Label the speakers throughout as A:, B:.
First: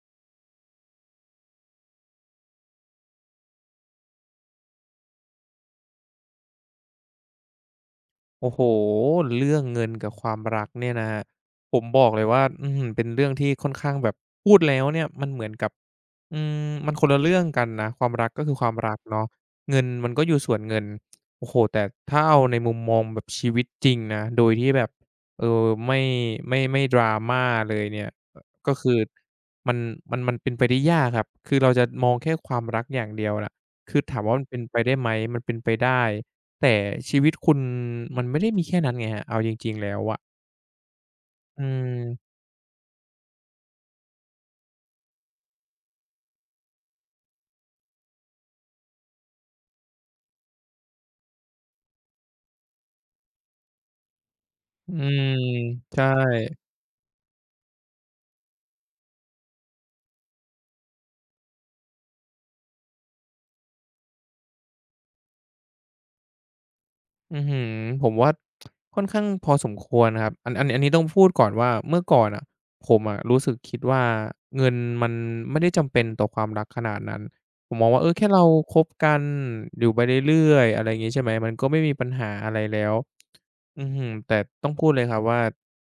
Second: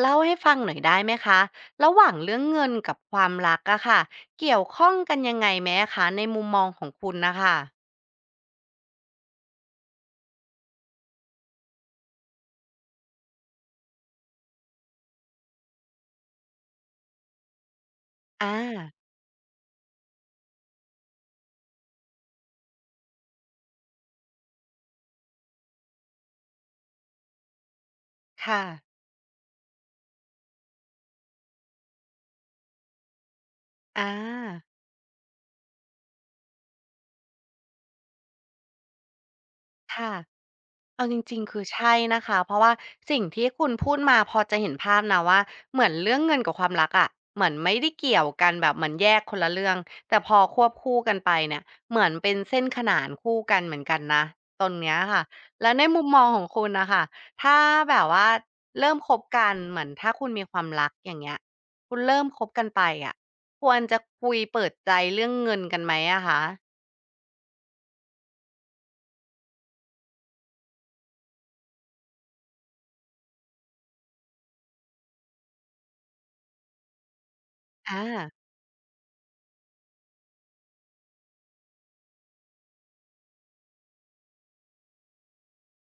A: เล่าให้ฟังหน่อยได้ไหมคะระหว่างเรื่องเงินกับความรักอะค่ะเกี่ยวข้องกันยังไงไหมอคะในมุมมองของคุณนะคะ
B: โอ้โฮเรื่องเงินกับความรักเนี่ยนะครับผมบอกเลยว่าอื้อฮือเป็นเรื่องที่ค่อนข้างแบบพูดแล้วเนี่ยมันเหมือนกับ อืมมันคนละเรื่องกันนะความรักก็
A: อ
B: คือความรัก
A: า
B: เนาะเงินมันก็อยู่ส่วนเงินโอ้โฮแต่ถ้าเอาในมุมมองแบบชีวิตจริงนะโดยที่แบบเอ่อไม่ไม่ดราม่าเลยเนี่ยอ
A: ค่ะ
B: ก็คือมันมันเป็นไปได้ยากครับคือเราจะมองแค่ความรักอย่างเดียวน่ะคือ
A: อา
B: ถามว่ามันเป็นไปได้ไหมมันเป็นไปได้แต่ชีวิตคุณมันไม่ได้มีแค่นั้นไงครับเอาจริงๆแล้ว
A: ค่ะ
B: อะ
A: เอาจริงๆคื
B: อื
A: อใช่นะ
B: ม
A: คะ เพราะว่าสิ่งที่คุณพูดมาพอจะเห็นภาพนะว่าเหมือนเรื่องเงินกับความรักอะเหมือนไม่ได้เกี่ยวกันแบบเหมือนแยกคนละเรื่องแต่พอควบคู่กันไปเนี่ยเหมือนเป็นเส้นขนานคู่กันเหมือนกันนะตรง
B: อื
A: เนี้ย
B: ม
A: ค่ะแล้วในมุ
B: ใช่
A: มมองของคุณน่ะค่ะถ้าแบบว่าเริ่มคบกันเหมือนถ้าคุณมีความรักอย่างเงี้ยคุณเริ่มคบกันไปอะควรจะคุยเปิดใจเรื่องเงินกันไหมอะคะ
B: อื้อฮือผมว่าค่อนข้างพอสมควรนะครับอันนี้ต้องพูดก่อนว่าเมื่อก่อนน่ะผมอะรู้สึกคิดว่าเงินมันไม่ได้จำเป็นต่อความรักขนาดนั้นผมมองว่า
A: อา
B: เออแค่เราคบกันอยู่ไปเรื่อยๆอะไรอย่างงี้ใช่ไหมมันก็ไม่มีปัญหาอะไรแล้ว อือหือแต่ต้องพูดเลยครับว่า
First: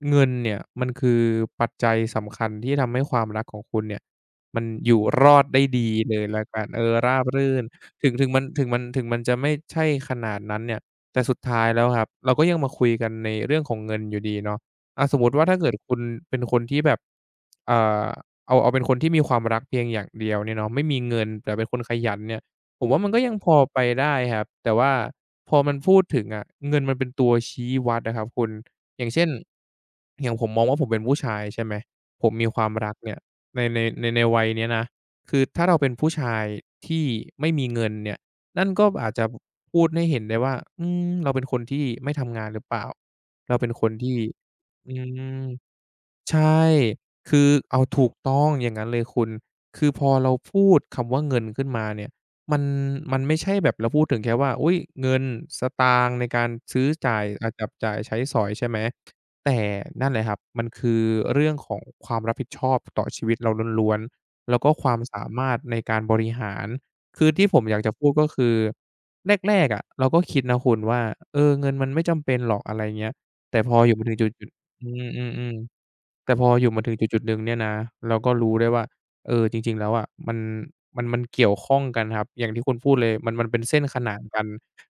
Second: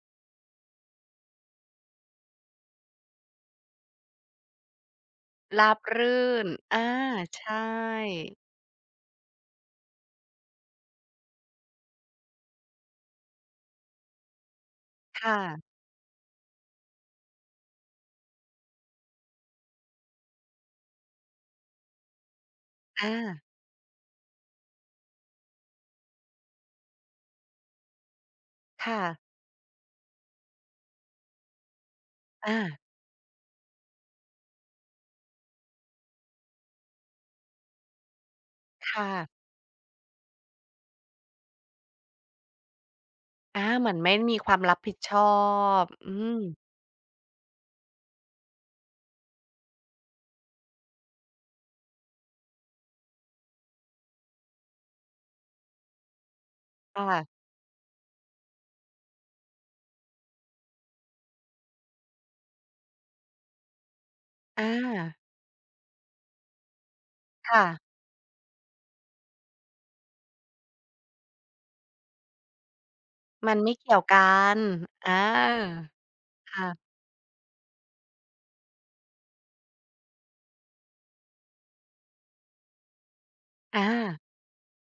B: เงินเนี่ยมันคือปัจจัยสำคัญที่ทำให้ความรักของคุณเนี่ยมันอยู่รอดได้
A: ราบ
B: ดีเลย
A: รื่
B: ล้
A: น
B: กันเอ
A: อา
B: อราบรื่น
A: ใช่
B: ถึงมันจะไม่ใช่ขนาดนั้นเนี่ยแต่สุดท้ายแล้วครับเราก็ยังมาคุยกันในเรื่องของเงินอยู่ดีเนาะอาสม
A: ค
B: มุติว่าถ้าเกิด
A: ่ะ
B: คุณเป็นคนที่แบบเอ่อเอาเป็นคนที่มีความรักเพียงอย่างเดียวเนี่ยเนาะไม่มีเงินแต่เป็นคนขยันเนี่ย ผมว่ามั
A: อา
B: นก็ยังพอไปได้ครับแต่ว่าพอมันพูดถึงอะเงินมันเป็นตัวชี้วัดอะครับคุณ
A: ค่ะ
B: อย่างเช่นอย่างผมมองว่าผมเป็นผู้ชายใช่ไหมผมมีค
A: อา
B: วามรักเนี่ยในวัยเนี้ยนะคือถ้าเราเป็นผู้ชายที่ไม่มีเงินเนี่ยนั่นก็อา
A: ค่ะ
B: จจะพูดให้เห็นได้ว่าอืมเราเป็นคนที่ไม่ทำงานหรือเปล่าเรา
A: อา
B: เป็นค
A: เห
B: น
A: มือนไม่
B: ที่
A: มีความรับ
B: อื
A: ผิดชอ
B: ม
A: บอืม
B: ใช่คือเอาถูกต้องอย่างงั้นเลยคุณคือพอเราพูดคำว่าเงินขึ้นมาเนี่ยมันมันไม่ใช่แบบเราพูดถึงแค่ว่าอุ๊ยเงินสตางค์ในการซื้อจ่าย
A: ค่ะ
B: อ่าจับจ่ายใช้สอยใช่ไหม แต่นั่นแหละครับมันคือเรื่องของความรับผิดชอบต่อชีวิตเราล้วนๆแล้ว
A: อ
B: ก็ความ
A: า
B: สามารถในการบริหารคือที่ผม
A: ค่ะ
B: อยากจะพูดก็คือแรกๆอะเราก็คิดนะคุณว่าเออเงินมันไม่จำเป็นหรอกอะไรเงี้ย
A: มัน
B: แต่พ
A: ไม่
B: ออยู่
A: เกี่ยว
B: มาถึง
A: กั
B: จุด
A: น
B: ๆอื
A: อา
B: มๆๆ แต่พออยู่มาถึ
A: ค่ะ
B: งจุดๆหนึ่งเนี่ยนะเราก็รู้ได้ว่าเออจริงๆแล้วอะมันเกี่ยวข้องกันครับอย่างที่คุณพูดเลยมันเป็นเส้
A: อา
B: นขนานกัน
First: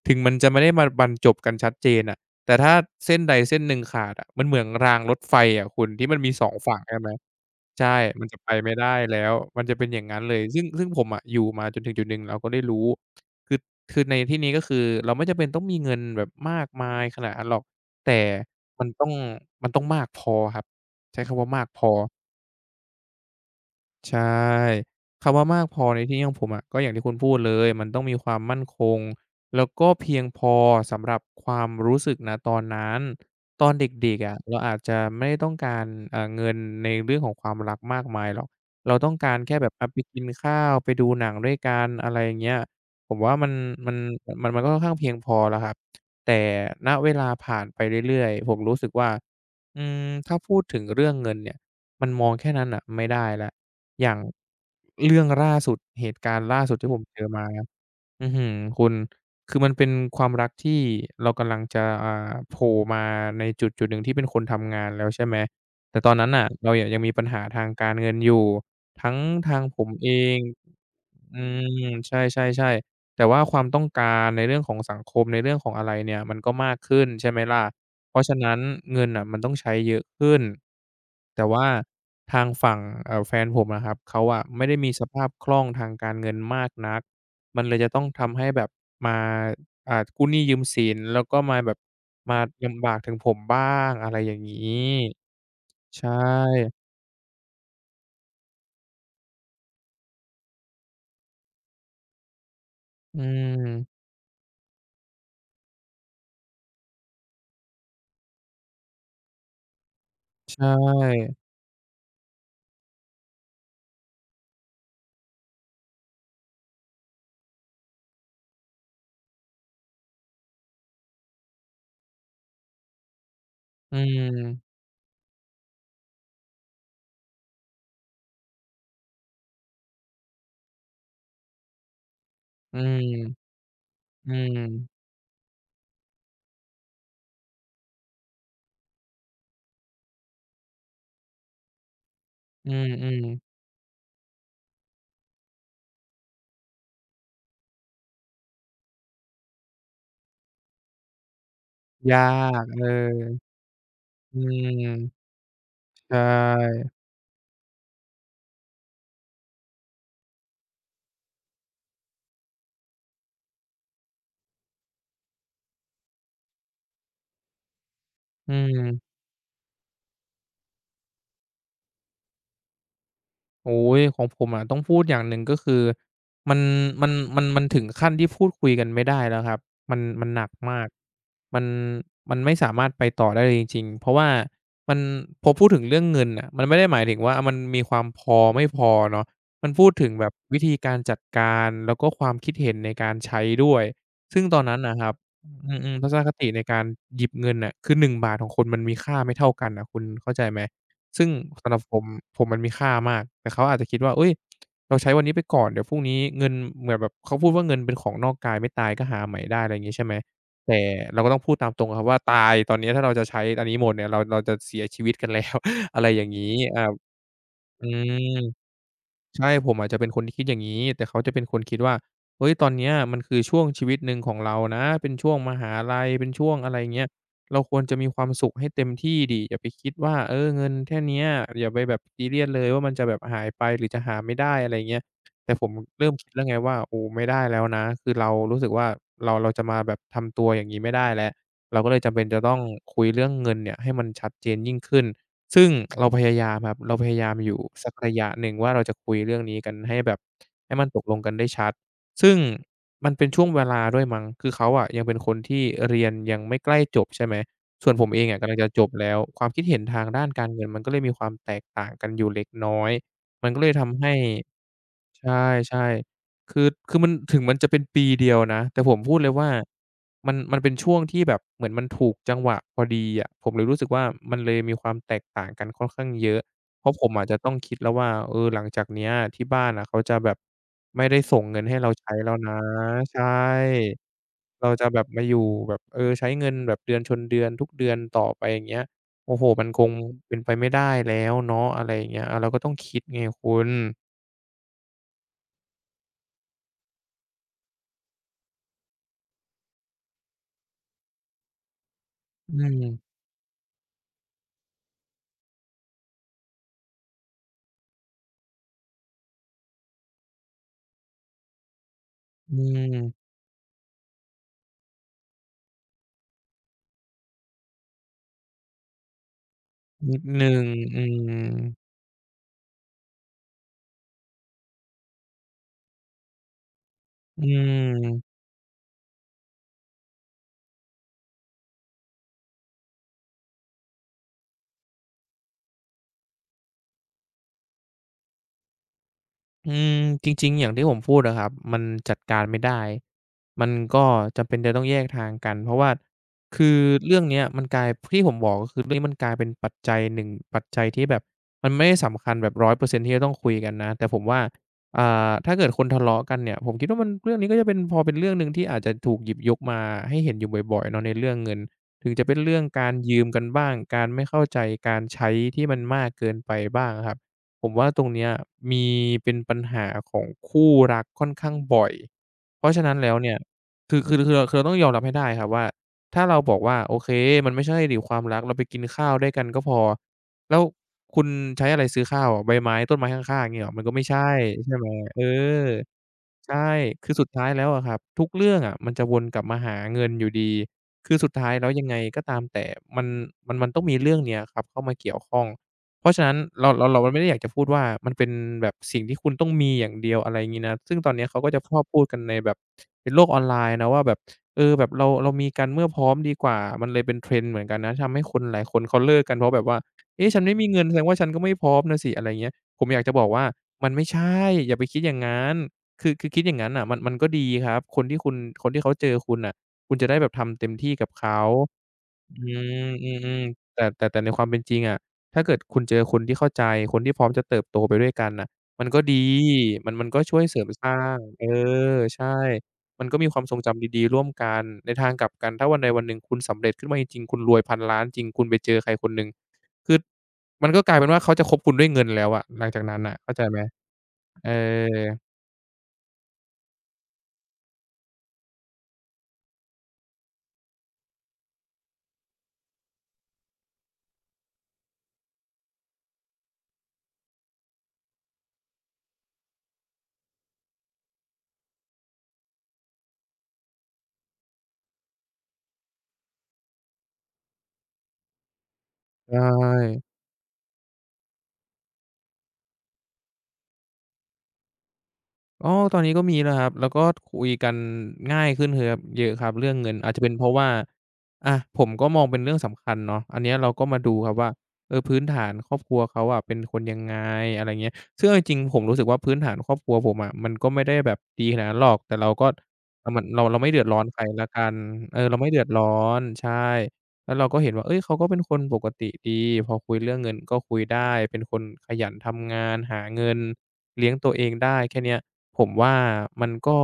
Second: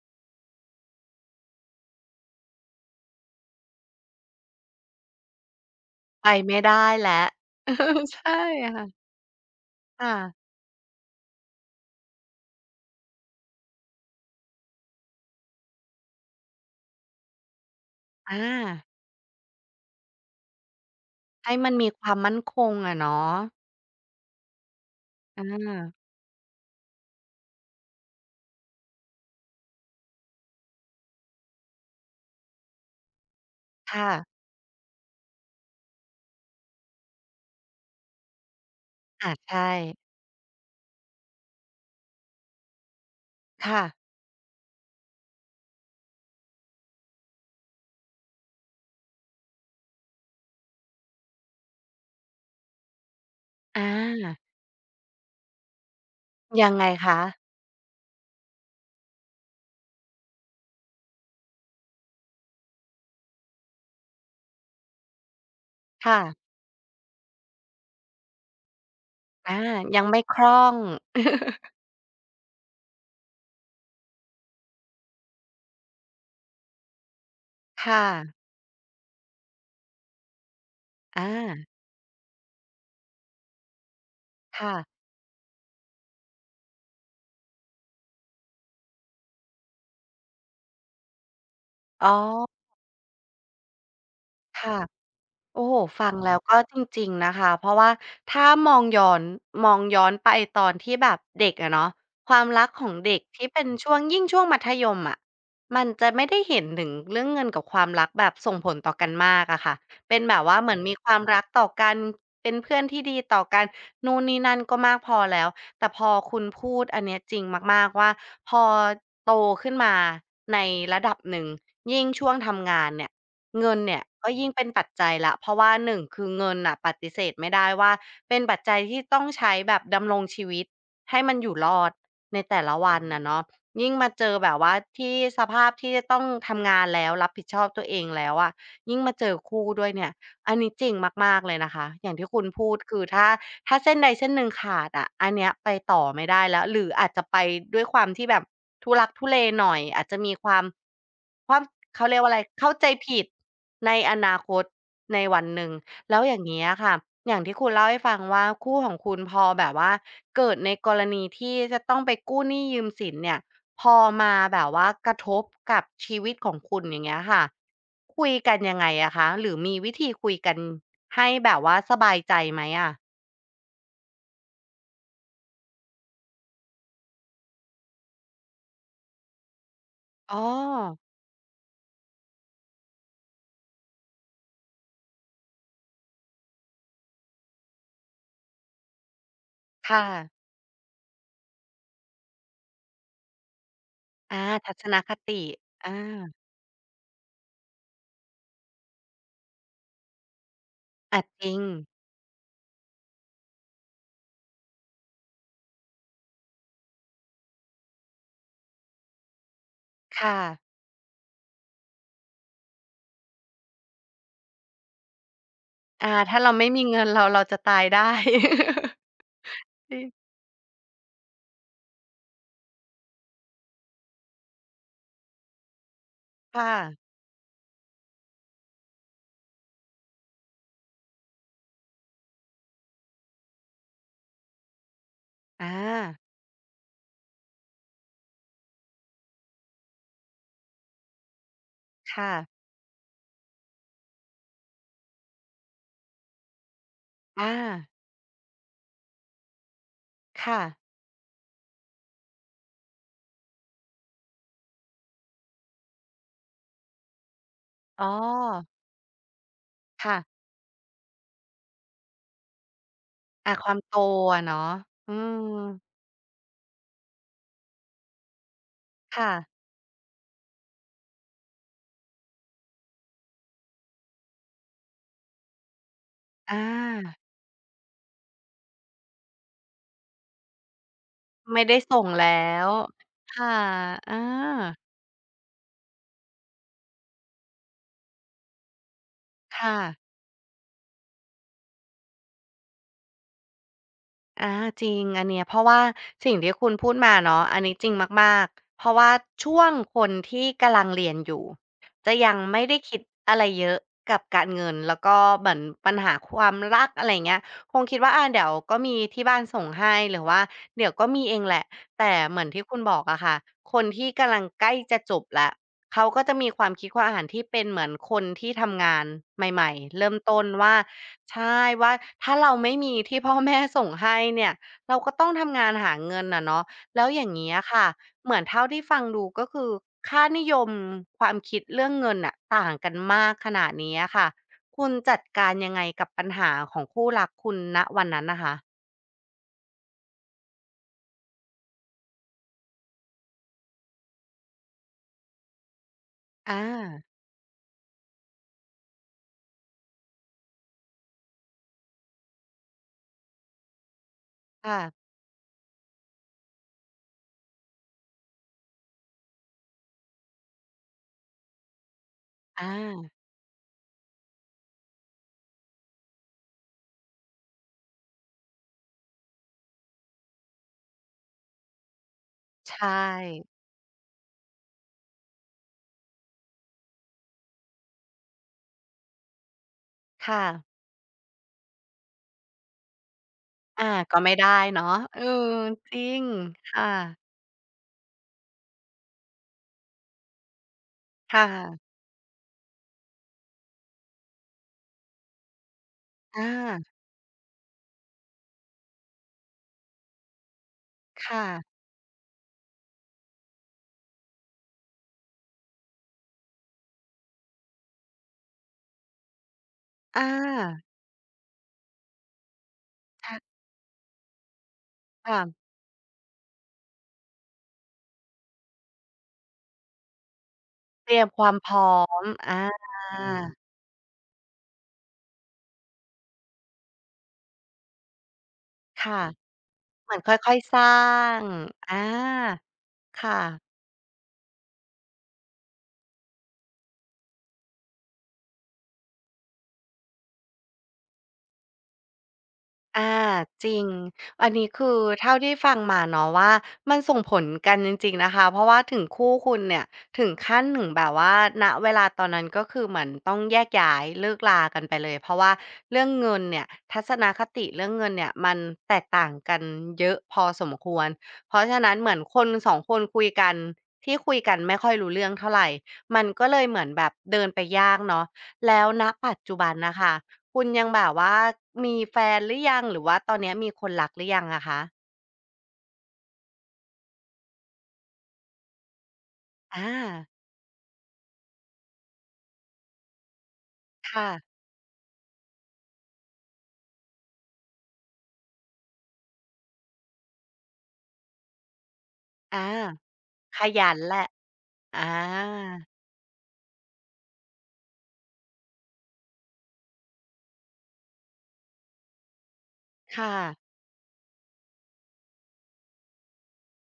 B: ถึงมันจะไม่ได้มาบรรจบกันชัดเจนอ่ะแต่ถ้าเส้นใดเส้นหนึ่งขาดอะมันเหมือนรางรถไฟอะคุณที่มัน
A: ไป
B: มี2
A: ไม่ได้
B: ฝั่งใช่ไหม
A: แล้วเออ
B: ใช่ มัน
A: ใช่
B: จะไปไม่ได้
A: ค่ะ
B: แล้ว มันจะเป็นอย่างงั้นเลย
A: ค่ะ
B: ซึ่งผมอะอยู่มาจนถึงจุดหนึ่งเราก็ได้รู้คือคือในที่นี้ก็คือเราไม่จำเป็นต้องมีเงินแบบมากมายขนาดนั้นหรอกแต่
A: อา
B: มันต้องมันต้องมากพอครับใช้คำว่า
A: ให้
B: มาก
A: มัน
B: พ
A: มี
B: อ
A: ความมั่นคงอะเนาะ
B: ใช่คำว่า
A: อา
B: มากพอในที่นี้ของผมอะก็อย่างที่คุณพูดเลยมันต้องมีความมั่นคงแล้วก็เพียงพอสำหรับความรู้สึกณตอนนั้นตอนเ
A: ค่ะ
B: ด็กๆอะเราอาจจะไม่ได้ต้องการเงินในเรื่องของความรักมากมายหรอกเราต้อง
A: อา
B: การแค่แบ
A: ใช่
B: บอะไปกินข้าวไปดูหนังด้วยกันอะไรอย่างเงี้ยผมว่า
A: ค่ะ
B: มันมันก็ค่อนข้างเพียงพอแล้วครับแต่ณเวลาผ่านไปเรื่อยๆผมรู้สึกว่าอืมถ้าพูดถึงเรื่องเงินเนี่ยมันมองแค่นั้นน่ะไม่ได้แล้ว
A: อ
B: อย่าง
A: า
B: เรื่องล่าสุดเหตุการณ์ล่า
A: ยั
B: สุ
A: ง
B: ด
A: ไง
B: ที่ผมเจ
A: คะ
B: อมา อื้อฮือคุณคือมันเป็นความรักที่เรากำลังจะอ่าโผล่มาในจุดจุดหนึ่งที่เป็นคนทำงานแล้วใช่ไหมแต่ตอน
A: ค่ะ
B: นั้นน่ะเราอะยังมีปัญหาทางการเงินอยู่ทั้ง
A: อา
B: ทางผม
A: ยัง
B: เอ
A: ไม่ค
B: ง
A: ล่อง
B: อืมใช่ๆๆแต่ว่าความต้องการในเรื่องของสังคมในเรื่องของอะไรเนี่ยมันก็มากขึ้นใช่ไหมล่ะ
A: ค่ะ
B: เพราะฉะนั้นเงินน่ะมันต้องใช้เยอะขึ้น
A: อา
B: แต่ว่าทางฝั่งแฟนผมอะครับเขาอะไม่
A: ค่ะ
B: ได้มีสภาพคล่องทางการเงินมากนัก มันเลยจะต้องทำให้แบบมากู้หนี้ยืมสินแล้วก็มาแบบ
A: อ๋อ
B: มาลำบากถึงผมบ้างอะไรอย่างงี
A: ค่ะ
B: ้
A: โอ้โฮ
B: ใช
A: ฟังแล้วก็
B: ่
A: จริงๆนะคะเพราะว่าถ้ามองย้อนไปตอนที่แบบเด็กอะเนาะความรักของเด็
B: อื
A: กที่เป็นช่วง
B: ม
A: ยิ่งช่วงมัธยมอะมันจะไม่ได้เห็นถึงเรื่องเงินกับความรักแบบส่งผลต่อกันมากอะค่ะเป็นแบบ
B: ใช
A: ว่าเหมือนมีความ
B: ่
A: รักต่อกันเป็นเพื่อนที่ดีต่อกันนู่นนี่นั่นก็มากพอแล้วแต่พอคุณพูดอันเนี้ยจริงมากๆว่าพอโตขึ้นมาในระดับหนึ่งยิ่งช่วงทำงานเนี่ย เงิน
B: อื
A: เนี่ยก็ยิ่งเป็น
B: ม
A: ปัจจัยแล้วเพราะว่าหนึ่งคือเงินน่ะปฏิเสธไม่ได้ว่าเป็นปัจจัยที่ต้องใช้แบบดำรงชีวิตให้มันอยู่รอดในแต่ละ
B: อื
A: วั
B: ม
A: นน่ะเนาะยิ่งมาเจ
B: อื
A: อแบ
B: ม
A: บว่าที่สภาพที่จะต้องทำงานแล้วรับผิดชอบตัวเองแล้วอะยิ่งมาเจอคู่ด้วยเนี่ย อันนี้จริงมากๆเลยนะคะอย่างที่คุณ
B: อื
A: พูดคือถ้า
B: ม
A: ถ้าเส้นใดเส้นหนึ่งขาดอะอันเนี้ยไปต่อไม่ได้แล้วหรืออาจจะไปด้วยความที่แบบทุลักทุเลหน่อยอาจจะมีความความเขา
B: ๆ
A: เรี
B: ยา
A: ยกว่าอะไร
B: ก
A: เข้า
B: เอ
A: ใจผิด
B: อ
A: ในอนา
B: อื
A: คตใน
B: ม
A: วันหนึ่ง
B: ใช
A: แล้วอย่างเงี้ย
B: ่
A: ค่ะอย่างที่คุณเล่าให้ฟังว่าคู่ของคุณพอแบบว่าเกิดในกรณีที่จะต้องไปกู้หนี้ยืมสินเนี่ยพอมาแบบว่ากระทบกับชีวิตของคุณอย่างเงี้ยค่ะ คุย
B: อื
A: กันยังไง
B: ม
A: อะคะหรือมีวิธีคุยกันให้แบบว่าสบายใจไหมอะ
B: โอ้ยของผมอะต้องพูดอย่างหนึ่งก็คือมันมันถึงขั้นที่พูดคุยกันไม่ได้แล้วครับมัน
A: อ๋อ
B: หนักมากมันมันไม่สามารถไปต่อได้เลยจริงๆเพราะว่ามันพอพูดถึงเรื่องเงินน่ะมันไม่ได้หมายถึงว่ามันมีความพอไม่พอเนาะมันพูด
A: ค่ะ
B: ถึงแบบวิธีการจัดการแล้วก็ความคิดเห็นในการใช้ด้วยซึ่
A: อา
B: งตอน
A: ทั
B: นั้น
A: ศ
B: น่ะ
A: น
B: ครั
A: ค
B: บ
A: ติ
B: อื
A: อา
B: มๆทัศนคติในการหยิบเงินน่ะคือหนึ่งบาทของคนมันมีค่าไม่เท่ากันน่ะคุณเข้าใจไหม
A: อา
B: ซึ่ง
A: จริง
B: สำหรับผมผมมันมีค่ามากแต่เขาอาจจะคิดว่าเฮ้ยเราใช้วันนี้ไปก่อนเดี๋ยวพรุ่งนี้เงินเหมือนแบบเขาพูดว่าเงินเป็นของนอกกายไม่ตายก็หาใหม่ได้อะไรอย่างงี้ใช่ไหม
A: ค่ะ
B: แต่เราก็ต้องพูดตามตรงอะครับว่าตายตอนนี้ถ้าเราจะใช้อันนี้หมดเนี่ยเราจะเสียชีวิตกันแล้ว อะไร
A: อา
B: อย่าง
A: ถ้า
B: งี้
A: เราไม่
B: อา
A: มีเงินเราเราจะตา
B: อื
A: ยได้
B: ม ใช่ผมอา จ
A: จ
B: จะ
A: ริง
B: เป็นคนที่คิดอย่างงี้แต่เขาจะเป็นคนคิดว่าเฮ้ยตอนเนี้ยมันคือช่วงชีวิตหนึ่งของเรานะเป็นช่วงมหาลัยเป็นช่วงอะ
A: ค่ะ
B: ไรเงี้ยเราควรจะมีความสุขให้เต็มที่ดิอย่าไปคิดว่าเออเงินแค่เนี้ยอย่าไปแบบซีเรียสเลยว่ามันจะแบบหายไปหรือจะหาไม่ได้อะไรเงี้ยแต่ผ
A: อา
B: มเริ่มคิดแล้วไงว่าโอ้ไม่ได้แล้วนะคือเรารู้สึกว่าเราจะมาแบบทำตัวอย่างงี้ไม่ได้แล้วเราก็เลยจำเป็น
A: ค่ะ
B: จะต้องคุยเรื่องเงินเนี่ยให้มันชัดเจนยิ่งขึ้น ซึ่งเราพยายามครับเราพยายามอ
A: อา
B: ยู่สักระยะหนึ่งว่าเราจะคุยเรื่องนี้กันให้แบบ
A: ค่ะ
B: ให้มันตกลงกันได้ชัดซึ่งมันเป็นช่วงเวลาด้วยมั้งคือเขาอะยังเป็นคนที่เรียนยังไม่ใกล้จบใช่ไหมส่วนผ
A: อ๋อ
B: มเองอะกำลังจะจบแล้วความคิดเห็นทาง
A: ค่ะ
B: ด้านการเงินมันก็เลยมีความแตกต่างกันอยู่เล็กน้อยมัน
A: อา
B: ก็
A: ค
B: เลย
A: วามโต
B: ทำให้
A: อะเนาะอื
B: ใ
A: ม
B: ช่ๆ คือมันถึงมันจะเป็นปีเดียวนะแต่ผมพูดเล
A: ค่ะ
B: ยว่ามันเป็นช่วงที่แบบเหมือนมันถูกจังหวะพอดีอะผมเลยรู้สึกว่ามันเลยมีความแตกต่างกันค่อนข้างเยอะ
A: อา
B: เพราะผมอาจจะต้องคิดแล้วว่าเออหลังจากเนี้ยที่บ้านอะเขาจะแบบไม่ได้ส่งเงิ
A: ไม่
B: นให้
A: ได้
B: เรา
A: ส่ง
B: ใช้แล้ว
A: แล้
B: นะ
A: ว
B: ใช
A: ค่ะ
B: ่
A: อา
B: เราจะแบบมาอยู่แบบเออใช้เงินแบบเดือนชนเดือนทุกเดือนต่อไปอย่างเงี้ยโอ้โฮมัน
A: ค่ะ
B: คงเป็นไปไม่ได้แล้วเนาะอะไรอย่างเงี้ยอาเราก็ต้องคิดไงคุณ
A: อาจริงอันเนี้ยเพราะว่าสิ่งที่คุณพูดมาเนาะอันนี้จริงมากๆเพราะว่าช่วงคนที่กำลังเรียนอยู่จะยัง
B: อื
A: ไม่ได้
B: ม
A: คิดอะไรเยอะกับการเงินแล้วก็เหมือนปัญหาความรักอะไรเงี้ยคงคิดว่าอาเดี๋ยวก็มีที่บ้านส่งให้หรือว่าเดี๋ยวก็มีเองแหละแต่เหมือน
B: อื
A: ที่คุณบ
B: ม
A: อกอะค่ะคนที่กำลังใกล้จะจบละเขาก็จะมีความคิดความอ่านที่เป็นเหมือนคนที่ทำงานใหม่ๆเริ่
B: นิ
A: ม
B: ด
A: ต้
B: ห
A: น
B: นึ่ง
A: ว่า
B: อืม
A: ใช่ว่าถ้าเราไม่มีที่ พ่อแม่ส่งให้เนี่ยเราก็ต้องทำงานหาเงินน่ะเนาะแล้วอย่าง
B: อื
A: เงี้ยค่ะเห
B: ม
A: มือนเท่าที่ฟังดูก็คือค่านิยมความคิดเรื่องเงินน่ะต่างกันมากขนาดนี้อะค่ะคุณจัดการยังไงกับปัญหาของคู่รักคุณณวันนั้นน่ะคะ
B: อืมจริงๆอย่างที่ผมพูดอะครับมันจัดการไม่ได้มันก็จำเป็นจะต้องแยกทางกันเพราะว่า
A: อ
B: คือ
A: า
B: เรื่องเนี้ยมันกลายที่ผมบอกก็คือเรื่องนี้มันกลายเป็นปัจจัยหนึ่งปัจจัยที่แบบมันไม่ได้สำคัญแบบ100%ที่จะต้องคุยกันนะแต่ผมว่า
A: ค่ะ
B: อ่าถ้าเกิดคนทะเลาะกันเนี่ยผมคิดว่ามันเรื่องนี้ก็จะเป็นพอเป็นเรื่องหนึ่งที่อาจจะถูกหยิบยกมาให้เห็นอยู่บ่อยๆเนาะในเรื่องเงินถึงจะเป็นเรื่อ
A: อ
B: งการ
A: า
B: ยืมกันบ้างการไม่เข้าใจการใช้ที่มันมากเกินไปบ้างอะครับ ผมว่าตรงเนี้ยมีเป็นปัญหาของคู่รักค่อนข้างบ่อยเพราะฉะ
A: ใช่
B: นั้นแล้วเนี่ยคือคือคือเราคือเราต้องยอมรับให้ได้ครับว่าถ้าเราบอกว่าโอเคมันไม่ใช่ดิความรักเราไปกินข้าวด้วยกันก็พอ
A: ค่ะ
B: แล้วคุณใช้อะไรซื้อข้าวอะใบไม้ต้นไม้ข้างๆอย่างงี้เหรอมัน
A: อา
B: ก็ไม่
A: ก็
B: ใช่
A: ไม่ได้
B: ใช่ไห
A: เนาะ
B: ม
A: เอ
B: เอ
A: อ
B: อ
A: จริง
B: ใช่
A: ค่ะ
B: คือสุดท้ายแล้วอะครับทุกเรื่องอะมันจะวนกลับมาหาเงินอยู่ดีคือสุด
A: ค่ะ
B: ท้ายแล้วยังไงก็ตามแต่มันมันต้องมีเรื่องเนี้ยครับเข้ามาเกี่ยวข้อง เพราะฉะนั้น
A: อา
B: เราไม่ได้อยากจะพูดว่ามันเป็นแบบสิ่งที่คุณต้องมีอย่างเดียวอะไรงี้นะซึ่งตอนเนี้ยเขา
A: ค่ะ
B: ก็จะชอบพูดกันในแบบในโลกออนไลน์นะว่าแบบเออแบบเรามีกันเมื่อพร้อมดีกว่ามันเลยเป็น trend เหมือนกันนะทำให้คนหลายคนเขาเลิกกันเพราะแบบว่า
A: อา
B: เอ๊ะฉันไม่มีเงิ
A: ช
B: นแสดงว่าฉันก็ไม่พร้อมน่ะสิอะไรเงี้ยผมอยากจะบอกว่า
A: ค
B: มันไม่ใช่อย่าไปคิดอย่าง
A: ่ะ
B: งั้นคือคิดอย่างงั้นน่ะมันก็ดีครับคนที่คุณคนที่เขาเจอคุณน่ะคุณจะได้แบบทำเต็มที่กั
A: เต
B: บ
A: รียม
B: เขา
A: ความพร้อม
B: อื
A: อา
B: มอืมๆแต่ในความเป็นจริงอะถ้าเกิดคุณเจอคนที่เข้าใจคนที่พร้อมจะเติบโตไปด้วยกันน่ะมันก็
A: ค่ะ
B: ดีมัน
A: เหมือ
B: ก็
A: นค่
B: ช่วยเส
A: อย
B: ริม
A: ๆส
B: ส
A: ร้า
B: ร้าง
A: งอา
B: ใช่มันก็มีค
A: ค่ะ
B: วามทรงจำดีๆร่วมกันในทางกลับกันถ้าวันใดวันหนึ่งคุณสำเร็จขึ้นมาจริงๆคุณรวยพันล้านจริงคุณไปเจอใครคนหนึ่งคือมันก็กลายเป็นว่าเขาจะคบคุณด้วยเงินแล้วอะหลังจากนั้น
A: อา
B: น่ะเข้าใจไหม
A: จริงอั
B: เออ
A: นนี้คือเท่าที่ฟังมาเนาะว่ามันส่งผลกันจริงๆนะคะเพราะว่าถึงคู่คุณเนี่ยถึงขั้นถึงแบบว่าณเวลาตอนนั้นก็คือเหมือนต้องแยกย้ายเลิกรากันไปเลยเพราะว่าเรื่องเงินเนี่ยทัศนคติเรื่องเงินเนี่ยมันแตกต่างกันเยอะพอสมควรเพราะฉะนั้นเหมือนคนสองคนคุยกันที่คุยกันไม่ค่อยรู้เรื่องเท่าไรมันก็เลยเหมือนแบบเดินไปยากเนาะแล้วณปั
B: ใช่
A: จจุบันน่ะค่ะ คุณยังแบบว่ามีแฟนหรือยังหรือว่าตอนเนี้ยมีคนรักหรือยังอะคะ
B: อ๋อตอนนี้ก็มีแล้วครับ แล้วก็คุยกันง่ายขึ้นเลยครับเยอะครับเรื่อง
A: อา
B: เงินอาจจะเป็นเพราะว่าอะผมก็มองเป็นเรื่องสำคัญเนาะอันเนี้ยเราก็มาดูค
A: ค่ะ
B: รับว่าเออพื้นฐานครอบครัวเขาอะเป็นคนยังไงอะไรเงี้ยซึ่งเอาจริงๆผมรู้สึกว่าพื้นฐานครอบครัวผมอะมันก็ไม่ได้แบบดีขนาดนั้นหรอกแต่เราก็
A: อา
B: อะมันเรา
A: ข
B: เราไม่เดือด
A: ยัน
B: ร้อน
A: แห
B: ใคร
A: ละ
B: แล้วกัน
A: อ
B: เออเราไม่เดือด
A: า
B: ร้อนใช่แล้วเราก็เห็นว่าเฮ้ยเขาก็เป็นคนปกติดีพอคุยเรื่องเงินก็คุยได้เป็นคนขยันทำงานหาเงิ
A: ค่ะ
B: นเลี้ยงตัวเองได้แค่เนี้ย ผมว่ามันก็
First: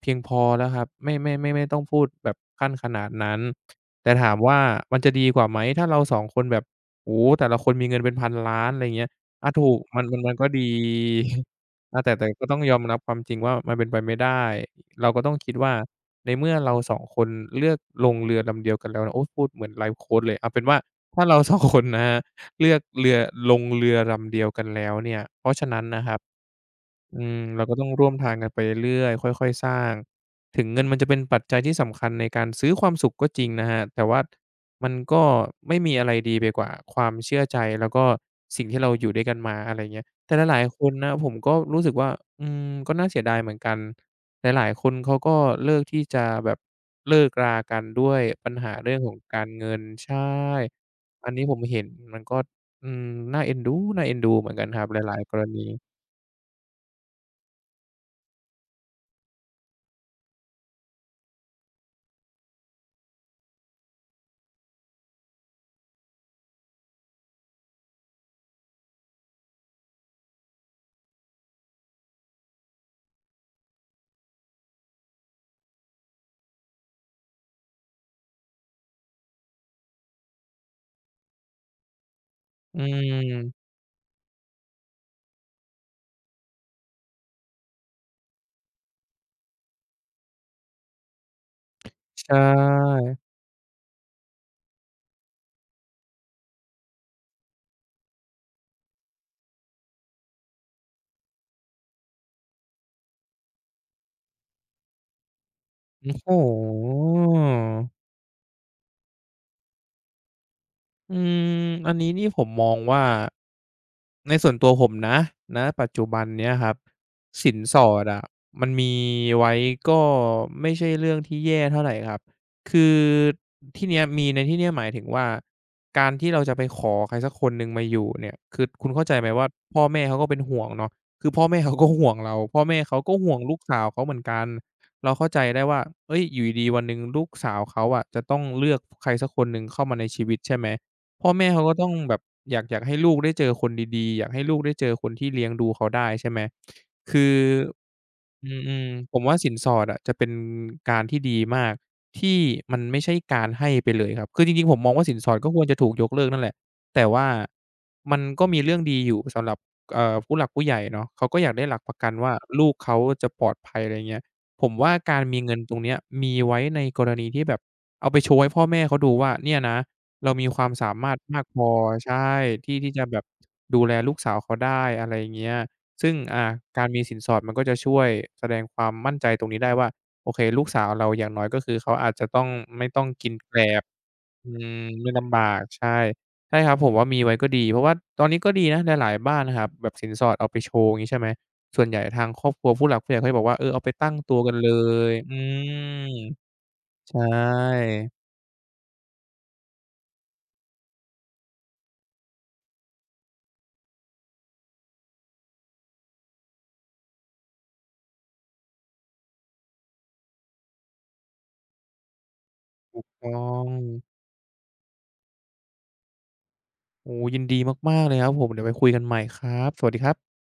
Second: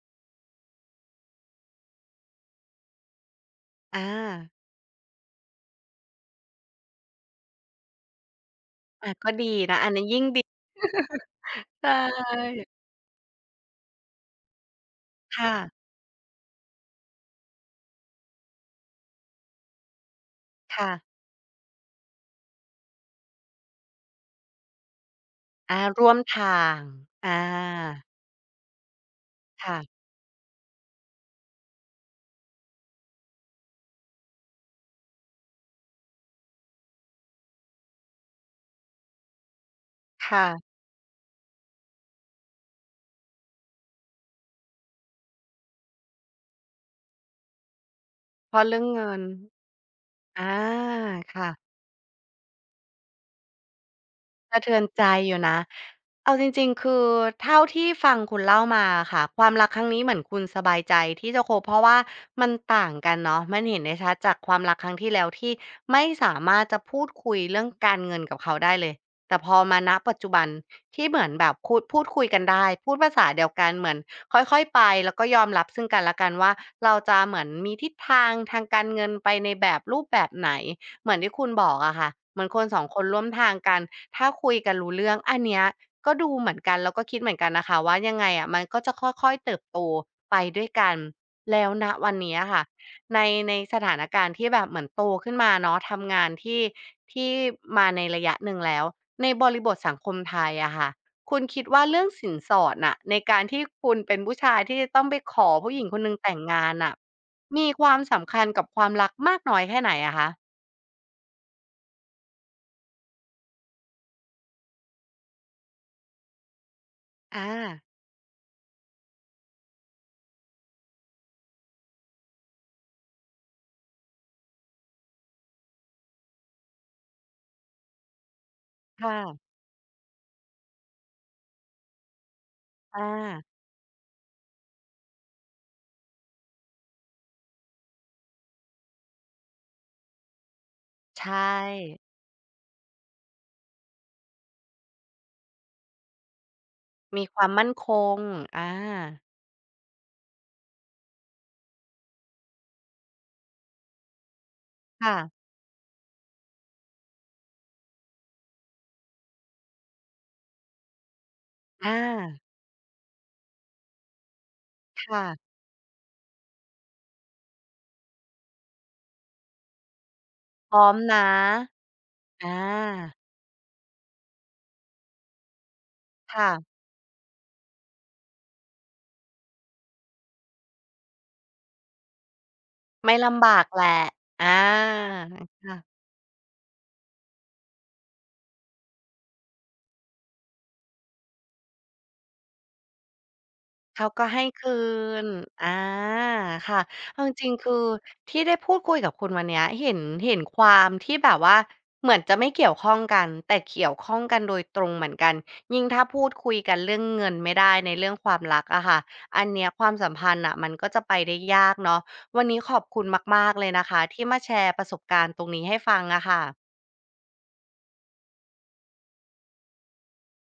B: เพียงพอแล้วครับไม่ต้องพูดแบบขั้นขนาดนั้น
A: อา
B: แต่ถามว่ามันจะดีกว่าไหมถ้าเราสองคนแบบโอ้โฮแต่ละคนมีเงินเป็น1,000,000,000อะไรอย่างเงี้ย
A: อาก็
B: อา
A: ดี
B: ถูก
A: นะอัน
B: มัน
A: นี้น
B: มัน
A: ยิ่ง
B: มัน
A: ดี
B: ก็ดี
A: ใช
B: อาแต่ก็ต้อง
A: ่
B: ยอมรับความจริงว่ามันเป็นไปไม่ได้เราก็ต้องคิ
A: ค่ะ
B: ดว่าในเมื่อเราสองคนเลือกลงเรือลำเดียวกันแล้วนะโอ้พูดเหมือนไลฟ์โคชเลยเอาเป็นว่า
A: ค่ะ
B: ถ้าเราสองคนนะครับเลือกเรือลงเรือลำเดียวกันแล้วเนี่ยเพราะฉะ
A: อา
B: นั้นนะค
A: ร่ว
B: รั
A: ม
B: บ
A: ทาง
B: อื
A: อ
B: มเราก็ต้อง
A: า
B: ร่วมทางกันไปเรื่อยๆค่อยๆส
A: ค่ะ
B: ร้างถึงเงินมันจะเป็นปัจจัยที่สำคัญในการซื้อความสุขก็จริงนะครับแต่ว่ามันก็ไม่มีอะไรดีไปกว่าความเชื่อใจแล้วก็สิ่งที่เราอยู่ด้วยกันมาอะไรอย่างเงี้ยแต่
A: ค่ะ
B: หลายๆคนนะผมก็รู้สึกว่าอืมก็น่าเสียดายเหมือนกันหลายๆคนเขาก็เลือกที่จะแบบเลิกรากันด้วยปั
A: เพ
B: ญ
A: ราะ
B: หา
A: เรื่อง
B: เรื่องข
A: เงิ
B: อง
A: น
B: การเงินใช่
A: อา
B: อันนี้
A: ค่ะ
B: ผมเห็นมันก็อืมน่าเอ็นดูน่าเอ็นดูเหมือน
A: สะ
B: กัน
A: เทื
B: ค
A: อน
B: รับห
A: ใจ
B: ลายๆ
A: อ
B: ก
A: ยู่
B: ร
A: นะ
B: ณี
A: เอาจริงๆ คือเท่าที่ฟังคุณเล่ามาอะค่ะความรักครั้งนี้เหมือนคุณสบายใจที่จะคบเพราะว่ามันต่างกันเนาะมันเห็นได้ชัดจากความรักครั้งที่แล้วที่ไม่สามารถจะพูดคุยเรื่องการเงินกับเขาได้เลยแต่พอมาณปัจจุบันที่เหมือนแบบคูดพูดคุยกันได้พูดภาษาเดียวกันเหมือนค่อยๆไปแล้วก็ยอมรับซึ่งกันและกันว่าเราจะเหมือนมีทิศทางทางการเงินไปในแบบรูปแบบไหน เหมือนที่คุณบอกอะค่ะเหมือนคนส
B: อื
A: องคนร่วมทาง
B: ม
A: กันถ้าคุยกันรู้เรื่องอันเนี้ยก็ดูเหมือนกันแล้วก็คิดเหมือนกันนะคะว่ายังไงอะมันก็จะค่อยๆเติบโตไปด้วยกันแล้วณวัน
B: ใช่
A: นี้อะค่ะในในสถานการณ์ที่แบบเหมือนโตขึ้นมาเนาะทำงานที่ที่มาในระยะหนึ่งแล้วในบริบทสังคมไทยอะค่ะคุณคิดว่าเรื่องสินสอดน่ะในการที่คุณเป็นผู้ชายที่จะต้องไปขอผู้หญิงคนหนึ่งแต่
B: โอ้
A: งงานน่ะ
B: โ
A: มีค
B: ฮ
A: วามสำคัญกับความรักมากน้อยแค่ไหนอะคะ
B: อืมอันนี้นี่ผมมองว่าในส่วนตัวผมนะณปัจจุบันเนี้ยครับ
A: อา
B: สินสอดอะมันมีไว้ก็ไม่ใช่เรื่องที่แย่เท่าไรครับคือที่เนี้ยมีในที่เนี้ยหมายถึงว่าการที่เราจะไปขอใครสักคนหนึ่งมาอยู่เนี่ยคือคุณเข้าใจไหม
A: ค่ะ
B: ว่าพ่อแม่เขาก็เป็นห่วงเนาะคือพ่อแม่เขาก็ห่วงเราพ่อแม่
A: อ
B: เขาก็ห่วงลู
A: า
B: กสาวเขาเหมือนกันเราเข้าใจได้ว่าเฮ้ยอยู่ดีๆวันหนึ่งลูกสาวเขาอะจะต้องเลือกใครสักคนหนึ่งเข้ามาในชีวิตใช่ไหม
A: ใช
B: พ่อแม่เขาก็ต้อง
A: ่
B: แบบอยากให้ลูกได้เจอคนดีๆอยากให้ลูกได้เจอคนที่เลี้ยงดูเขาได้ใช่ไหม
A: มี
B: คือ
A: ความมั่นคง
B: อื
A: อา
B: มๆผมว่าสินสอดอะจะเป็นการที่ดีมากที่มันไม่ใช่การให้ไปเลยครับคือจริงๆผมมองว่าสิ
A: ค่ะ
B: นสอดก็ควรจะถูกยกเลิกนั่นแหละแต่ว่ามันก็มีเรื่องดีอยู่สำหรับผู้หลักผู้ใหญ่เนาะเขาก็อยากได้หลักป
A: อา
B: ระกันว่าลูกเขาจะปลอดภัยอะไรเงี้ยผมว่าการ
A: ค่ะ
B: มีเงินตรงเนี้ยมีไว้ในกรณีที่แบบเอาไปโชว์ให้พ่อแม่เขาดูว่าเนี่ยนะ เรามีความ
A: พร้อ
B: สา
A: ม
B: มารถ
A: นะ
B: มากพอใช่
A: อ
B: ที่ที่จะ
A: า
B: แบบดูแลลูกสาวเขาได้อะไรอย่างเงี้ยซึ่ง
A: ค่ะ
B: การมีสินสอดมันก็จะช่วยแสดงความมั่นใจตรงนี้ได้ว่าโอเคลูกสาวเราอย่างน้อยก็คือเขาอาจจะต้องไม่ต้อง
A: ไม่
B: กิน
A: ลำ
B: แก
A: บา
B: ล
A: ก
B: บ
A: แหละ
B: อื
A: อา
B: มไม่ลำบาก
A: ค่ะ
B: ใช่ใช่ครับผมว่ามีไว้ก็ดีเพราะว่าตอนนี้ก็ดีนะหลายๆบ้านนะครับแบบสินสอดเอาไปโชว์งี้ใช่ไหมส่วนใหญ่ทางครอบครัวผู้หลักผู้ใหญ่เขาจะบอกว่าเออเอาไป
A: เขา
B: ตั้ง
A: ก็
B: ตัว
A: ให้
B: กันเล
A: คื
B: ย
A: น
B: อื
A: อา
B: ม
A: ค่ะ
B: ใช
A: เอาจริงๆคื
B: ่
A: อที่ได้พูดคุยกับคุณวันเนี้ยเห็นเห็นความที่แบบว่าเหมือนจะไม่เกี่ยวข้องกันแต่เกี่ยวข้องกันโดยตรงเหมือนกันยิ่งถ้าพูดคุยกันเรื่องเงินไม่ได้ในเรื่องความรักอะค่ะอันเนี้ยความสัมพันธ์น่ะมันก็จะไปได้ยากเนาะวันนี้ขอบคุ
B: ถู
A: ณ
B: กต้อ
A: มากๆเล
B: ง
A: ยนะคะที่มาแชร์ประสบการณ์ตรงนี้ให้ฟังอะค่ะ
B: โอ้ยินดีมากๆเลยครับผมเดี๋ยวไว้คุยกันใหม่ครับสวัสดีครับ